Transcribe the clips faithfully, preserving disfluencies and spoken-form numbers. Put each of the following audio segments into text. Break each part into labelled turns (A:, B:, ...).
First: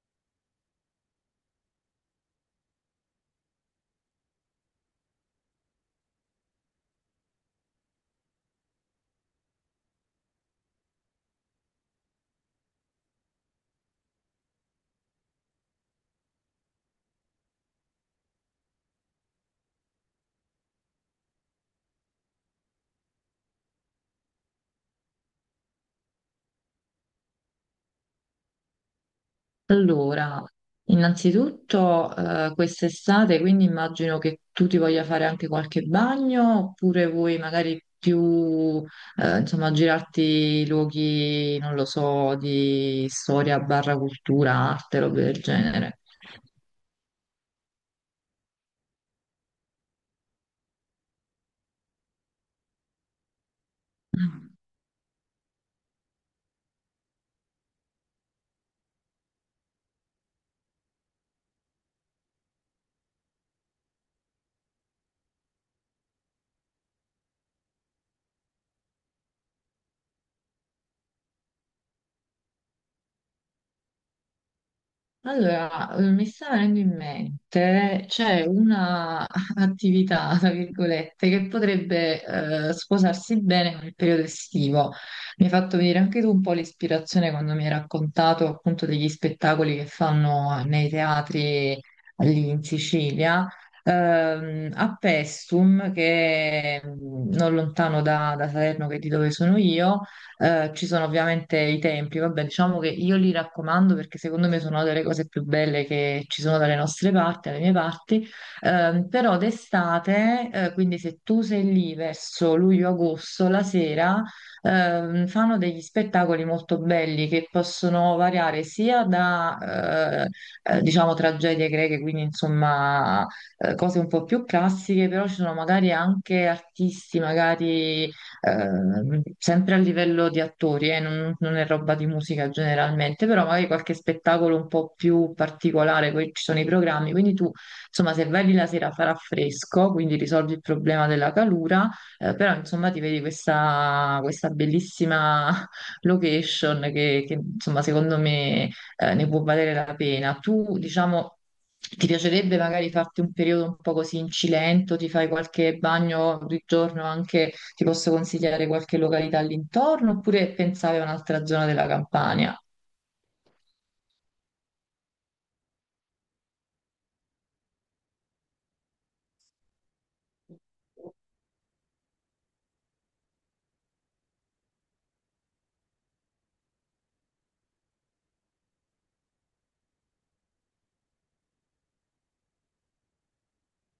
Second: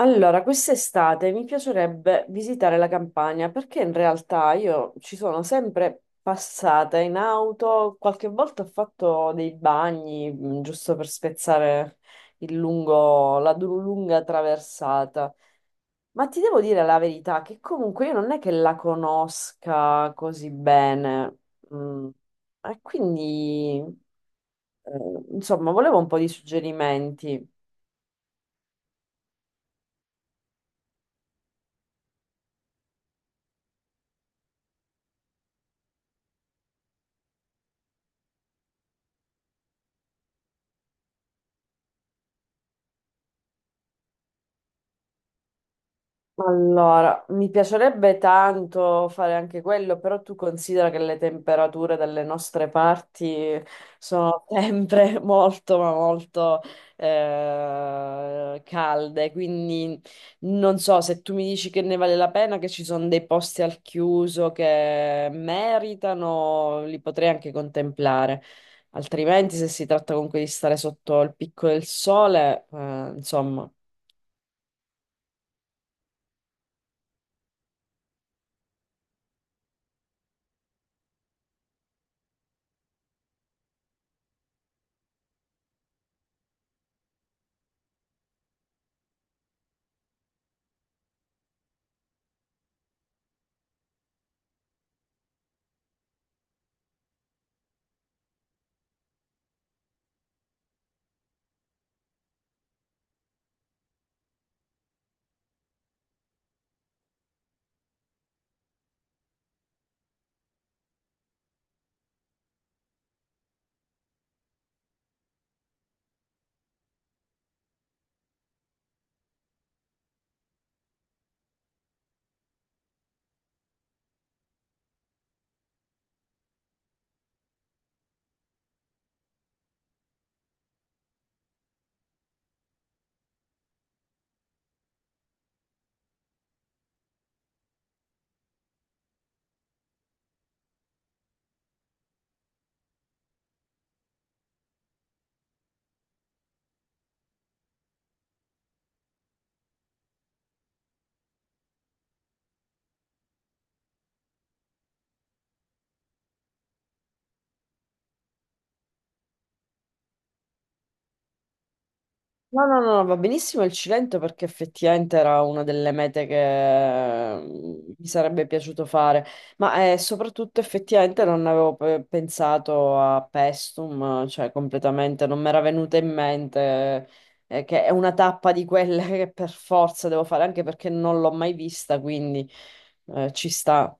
A: Allora, quest'estate mi piacerebbe visitare la Campania perché in realtà io ci sono sempre passata in auto, qualche volta ho fatto dei bagni mh, giusto per spezzare il lungo, la du- lunga traversata. Ma ti devo dire la verità che comunque io non è che la conosca così bene. Mm, E quindi, eh, insomma, volevo un po' di suggerimenti.
B: Allora, innanzitutto eh, quest'estate, quindi immagino che tu ti voglia fare anche qualche bagno, oppure vuoi magari più, eh, insomma, girarti luoghi, non lo so, di storia barra cultura, arte, robe del genere.
A: Allora, mi piacerebbe tanto fare anche quello, però tu considera che le temperature dalle nostre parti sono sempre molto, ma molto eh, calde, quindi non so se tu mi dici che ne vale la pena, che ci sono dei posti al chiuso che meritano, li potrei anche contemplare. Altrimenti, se si tratta comunque di stare sotto il picco del sole, eh, insomma.
B: Allora, eh, mi sta venendo in mente, c'è una attività, tra virgolette, che potrebbe eh, sposarsi bene con il periodo estivo. Mi hai fatto venire anche tu un po' l'ispirazione quando mi hai raccontato appunto degli spettacoli che fanno nei teatri lì in Sicilia, ehm, a Pestum, che è mm, non lontano da, da Salerno, che è di dove sono io. Eh, ci sono ovviamente i templi, vabbè, diciamo che io li raccomando perché secondo me sono delle cose più belle che ci sono dalle nostre parti, dalle mie parti. Ehm, però d'estate, eh, quindi se tu sei lì verso luglio-agosto, la sera, ehm, fanno degli spettacoli molto belli che possono variare sia da, eh, eh, diciamo, tragedie greche, quindi insomma, eh, cose un po' più classiche, però ci sono magari anche artisti, magari eh, sempre a livello di attori, eh, non, non è roba di musica generalmente, però magari qualche spettacolo un po' più particolare, poi ci sono i programmi, quindi tu, insomma, se vai lì la sera farà fresco, quindi risolvi il problema della calura, eh, però insomma ti vedi questa, questa bellissima location che, che, insomma, secondo me, eh, ne può valere la pena. Tu, diciamo... Ti piacerebbe magari farti un periodo un po' così in Cilento, ti fai qualche bagno di giorno anche? Ti posso consigliare qualche località all'intorno, oppure pensavi a un'altra zona della Campania?
A: No, no, no, va benissimo il Cilento perché effettivamente era una delle mete che mm, mi sarebbe piaciuto fare, ma eh, soprattutto effettivamente non avevo pe- pensato a Pestum, cioè completamente non mi era venuta in mente, eh, che è una tappa di quelle che per forza devo fare, anche perché non l'ho mai vista, quindi eh, ci sta.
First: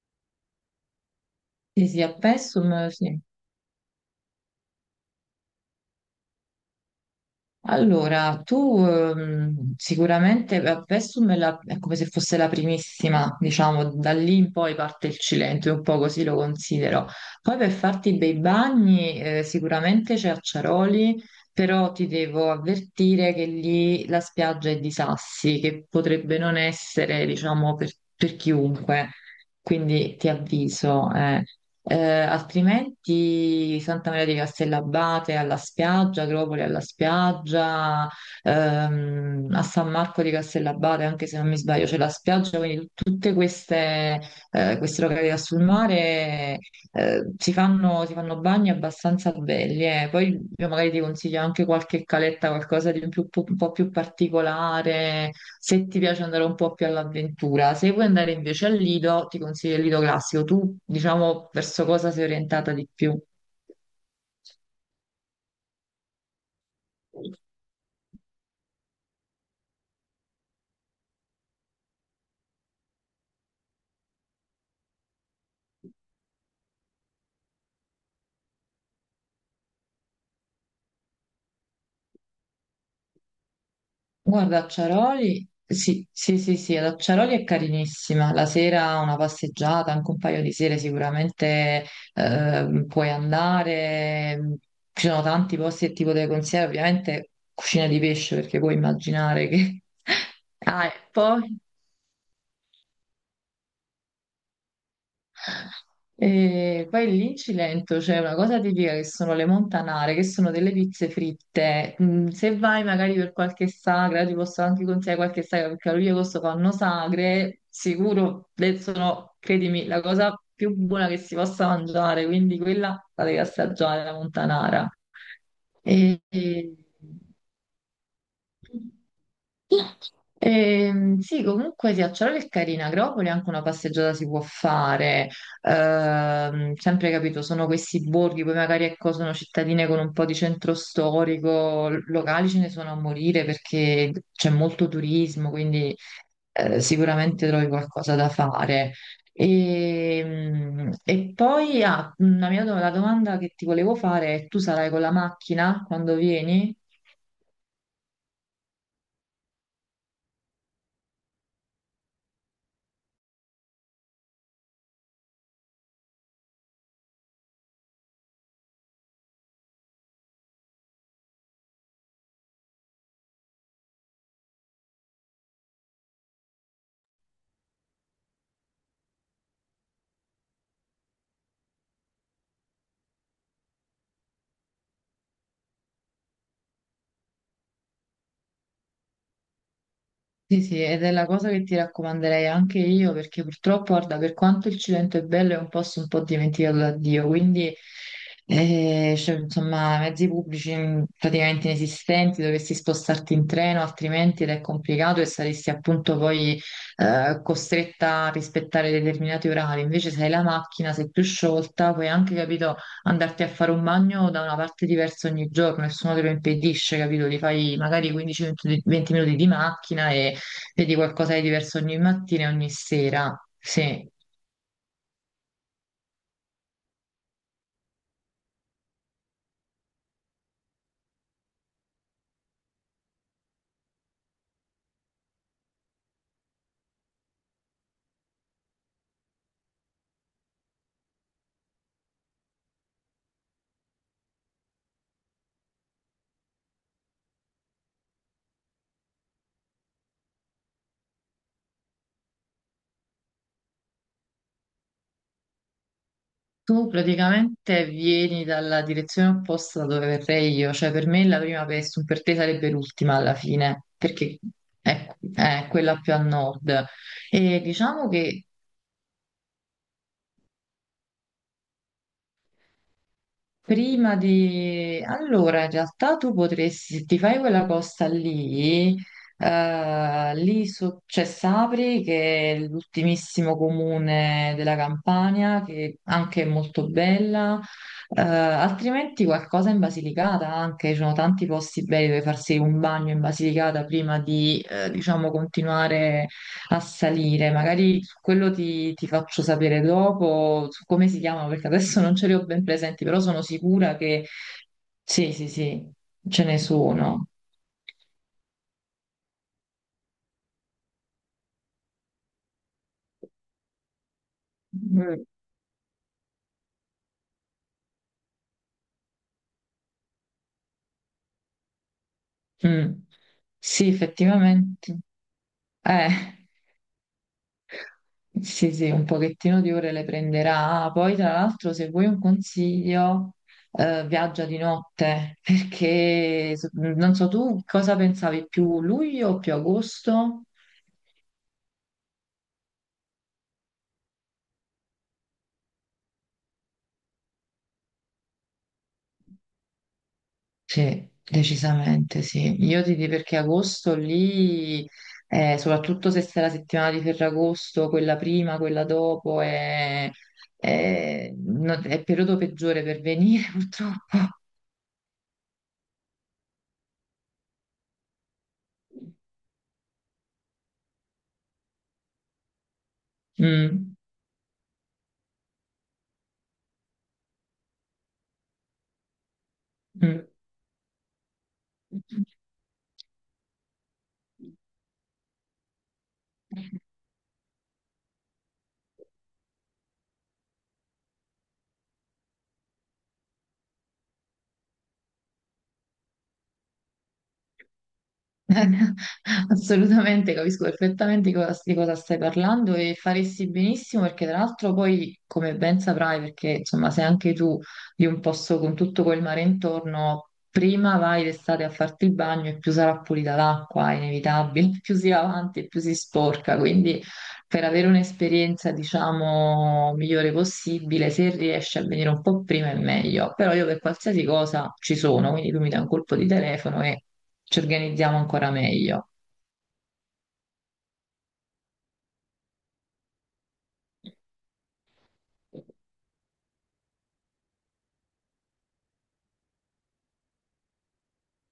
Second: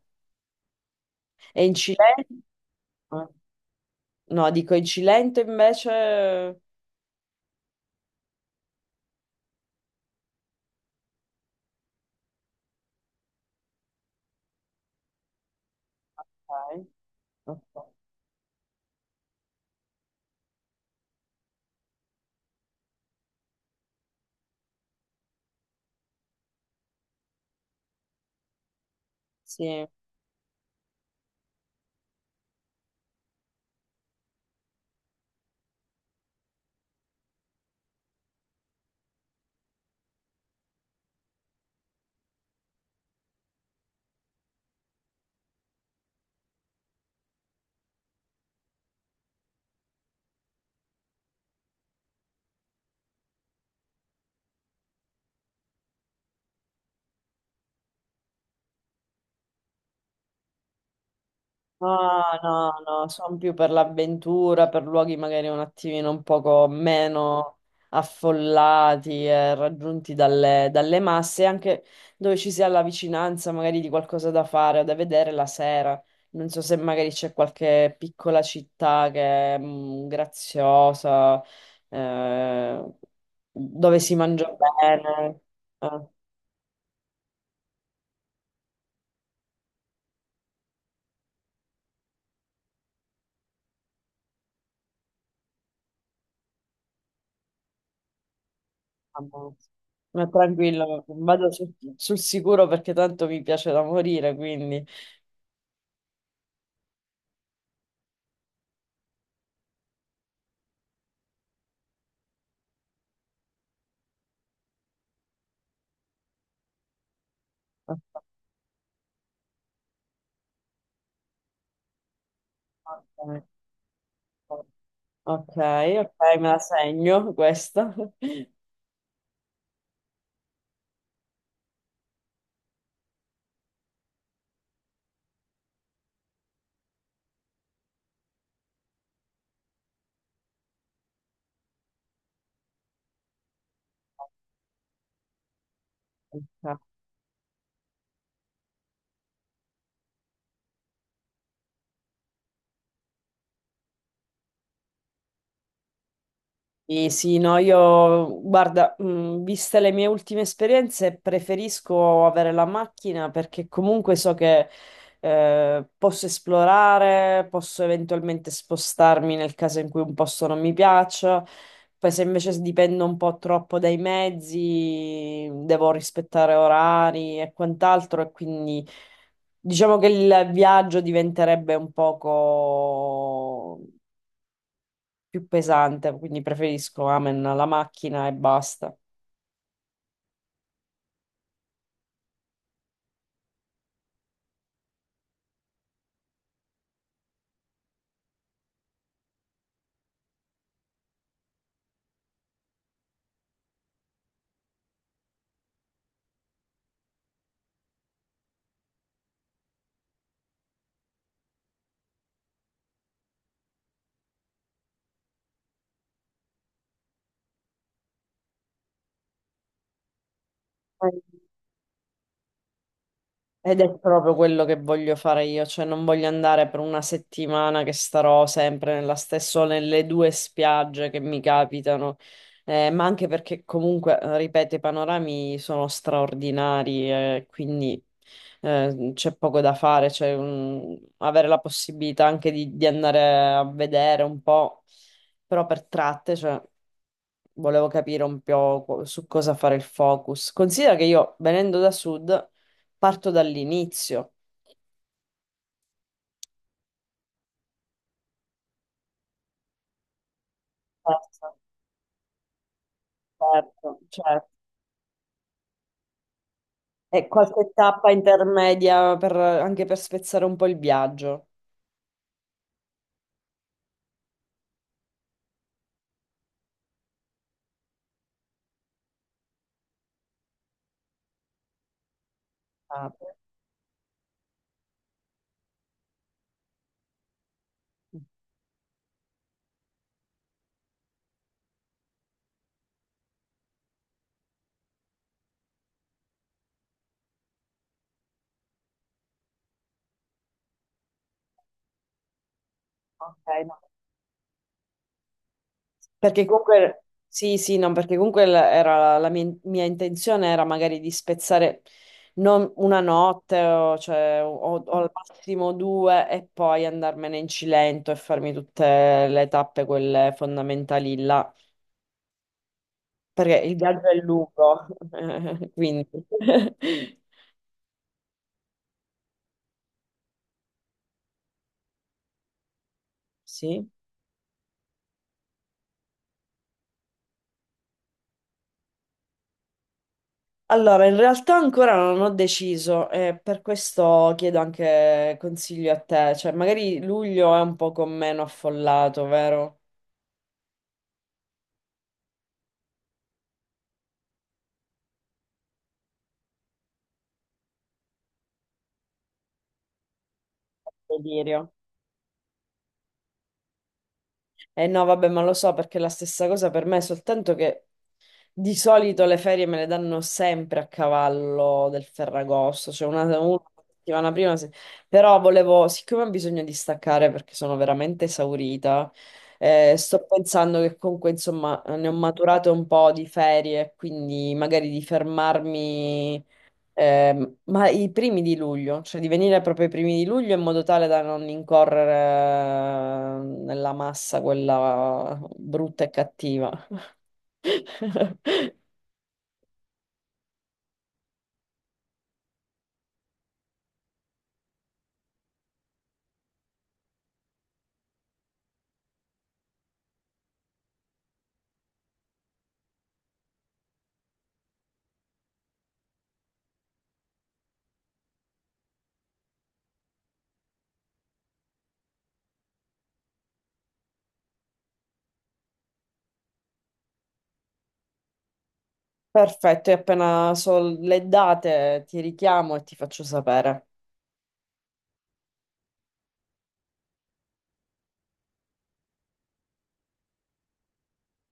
A: E in
B: Sì, sì, a
A: Cilento?
B: Pessum, sì.
A: No, dico in Cilento invece...
B: Allora, tu ehm, sicuramente beh, Pessum è, la- è come se fosse la primissima, diciamo. Da lì in poi parte il Cilento, io un po' così lo
A: Ok,
B: considero. Poi
A: ok.
B: per farti i bei bagni eh, sicuramente c'è Acciaroli, però ti devo avvertire che lì la spiaggia è di sassi, che potrebbe non essere, diciamo, per, per chiunque,
A: Sì.
B: quindi ti avviso. eh. Eh, altrimenti Santa Maria di Castellabate alla spiaggia, Agropoli alla spiaggia, ehm, a San Marco di Castellabate, anche se non mi sbaglio, c'è la spiaggia, quindi tut- tutte queste, eh, queste località sul mare eh, si fanno, si fanno bagni abbastanza belli, eh. Poi io magari ti consiglio anche qualche caletta, qualcosa di un, più- un po' più particolare, se ti piace andare un po' più all'avventura. Se vuoi andare invece al Lido, ti consiglio il Lido classico. Tu, diciamo, verso
A: No,
B: cosa sei
A: no,
B: orientata di
A: no,
B: più?
A: sono più per l'avventura, per luoghi magari un attimino un poco meno affollati e raggiunti dalle, dalle masse, anche dove ci sia la vicinanza magari di qualcosa da fare o da vedere la sera. Non so se magari c'è qualche piccola città che è mm, graziosa, eh, dove si mangia
B: Guarda,
A: bene.
B: Acciaroli,
A: Eh.
B: sì, sì, sì, sì, ad Acciaroli è carinissima. La sera una passeggiata, anche un paio di sere sicuramente eh, puoi andare. Ci sono tanti posti che ti potrei consigliare, ovviamente cucina di pesce, perché puoi immaginare
A: Ammazza.
B: che...
A: Ma
B: Ah, e
A: tranquillo, vado
B: poi?
A: sul, sul sicuro perché tanto mi piace da morire, quindi...
B: E poi lì in Cilento c'è una cosa tipica che sono le montanare, che sono delle pizze fritte. Mm. Se vai magari per qualche sagra, ti posso anche consigliare qualche sagra, perché a luglio e agosto fanno sagre, sicuro le sono, credimi, la cosa più buona che si possa mangiare, quindi quella la devi
A: Ok,
B: assaggiare, la montanara.
A: ok, ok,
B: E,
A: me la
B: e-
A: segno questa.
B: Ehm, sì, comunque sì, a Ciaroli è carina, Agropoli anche una passeggiata si può fare. Ehm, sempre capito, sono questi borghi, poi magari ecco, sono cittadine con un po' di centro storico, l- locali ce ne sono a morire perché c'è molto turismo, quindi
A: Ok.
B: eh, sicuramente trovi qualcosa da fare. E, e poi ah, una mia do- la domanda che ti volevo fare è: tu sarai con la macchina quando vieni?
A: Sì, sì, no, io guarda, mh, viste le mie ultime esperienze, preferisco avere la macchina perché comunque so che, eh, posso esplorare, posso eventualmente spostarmi nel caso in cui un posto non mi piaccia. Poi se invece dipendo un po' troppo dai mezzi, devo rispettare orari e quant'altro, e quindi diciamo che il viaggio diventerebbe un poco più pesante, quindi preferisco amen alla macchina e basta.
B: Sì, sì, ed è la cosa che ti raccomanderei anche io, perché purtroppo, guarda, per quanto il Cilento è bello, è un posto un po' dimenticato da Dio, quindi, eh, cioè, insomma, mezzi pubblici mh, praticamente inesistenti, dovresti spostarti in treno, altrimenti ed è complicato e saresti appunto poi eh, costretta a rispettare determinati orari. Invece, se hai la macchina, sei più sciolta, puoi anche, capito, andarti a fare un bagno da una parte diversa ogni giorno, nessuno te lo impedisce, capito? Ti fai magari quindici venti minuti di macchina e vedi qualcosa
A: Eh,
B: di diverso ogni mattina e ogni sera.
A: Ed è
B: Sì.
A: proprio quello che voglio fare io, cioè non voglio andare per una settimana che starò sempre nella stessa, o nelle due spiagge che mi capitano, eh, ma anche perché comunque, eh, ripeto, i panorami sono straordinari, eh, quindi eh, c'è poco da fare, cioè, mm, avere la possibilità anche di, di andare a vedere un po', però per tratte, cioè, volevo capire un po' co- su cosa fare il focus. Considera che io, venendo da sud, parto dall'inizio.
B: Tu praticamente vieni dalla direzione opposta da dove verrei io, cioè per me la
A: Certo,
B: prima Pestum per te sarebbe l'ultima alla fine,
A: certo,
B: perché
A: certo.
B: è, è quella più a nord.
A: E
B: E
A: qualche
B: diciamo
A: tappa
B: che
A: intermedia per- anche per spezzare un po' il viaggio.
B: prima di... Allora, in realtà tu potresti, se ti fai quella costa lì, eh, lì so- c'è Sapri, che è
A: Ah,
B: l'ultimissimo comune della Campania, che anche è molto bella, eh, altrimenti qualcosa in Basilicata anche, ci sono tanti posti belli dove farsi un bagno in Basilicata prima di, eh, diciamo, continuare a salire. Magari su quello ti, ti faccio sapere dopo su come si chiamano, perché adesso non ce li ho ben presenti, però sono
A: ok, no.
B: sicura che sì, sì, sì,
A: Perché
B: ce ne
A: comunque,
B: sono.
A: sì, sì, no, perché comunque l- era la mia, mia intenzione era magari di spezzare non una notte o, cioè, o- o al
B: Mm.
A: massimo due e poi andarmene in Cilento e farmi tutte le tappe, quelle fondamentali là,
B: Mm.
A: perché il
B: Sì,
A: viaggio è lungo,
B: effettivamente.
A: quindi.
B: Eh, sì, sì, un pochettino di ore le prenderà. Ah, poi, tra l'altro, se vuoi un consiglio,
A: Sì.
B: eh, viaggia di notte, perché so- non so tu cosa pensavi, più luglio o più agosto?
A: Allora, in realtà ancora non ho deciso e per questo chiedo anche consiglio a te, cioè magari luglio è un po' meno affollato, vero?
B: Sì, decisamente sì. Io ti dico perché agosto lì, eh, soprattutto se sei la settimana di Ferragosto, quella prima, quella dopo, è, è-
A: Delirio.
B: no- è il periodo peggiore per venire purtroppo.
A: Eh no, vabbè, ma lo so perché è la stessa cosa per me, soltanto che di solito le ferie me le danno sempre a cavallo del Ferragosto, cioè una, una
B: Mm,
A: settimana prima. se- Però volevo, siccome ho bisogno di staccare perché sono veramente esaurita, eh, sto pensando che comunque, insomma, ne ho
B: mm.
A: maturate un po' di ferie, quindi magari di fermarmi. Ehm, ma i primi di luglio, cioè di venire proprio ai primi di luglio in modo tale da non incorrere nella massa quella brutta e cattiva.
B: Assolutamente, capisco perfettamente di cosa, di cosa stai parlando, e faresti benissimo perché tra l'altro poi, come ben saprai, perché insomma sei anche tu di un posto con tutto quel mare intorno, prima vai d'estate a farti il bagno e più sarà pulita l'acqua, è inevitabile, più si va avanti e più si sporca, quindi per avere un'esperienza, diciamo, migliore possibile, se riesci a venire un po' prima è meglio. Però io per qualsiasi cosa ci sono, quindi tu mi dai un colpo di telefono e ci organizziamo ancora meglio.
A: Perfetto, e appena so le date ti richiamo e ti faccio sapere.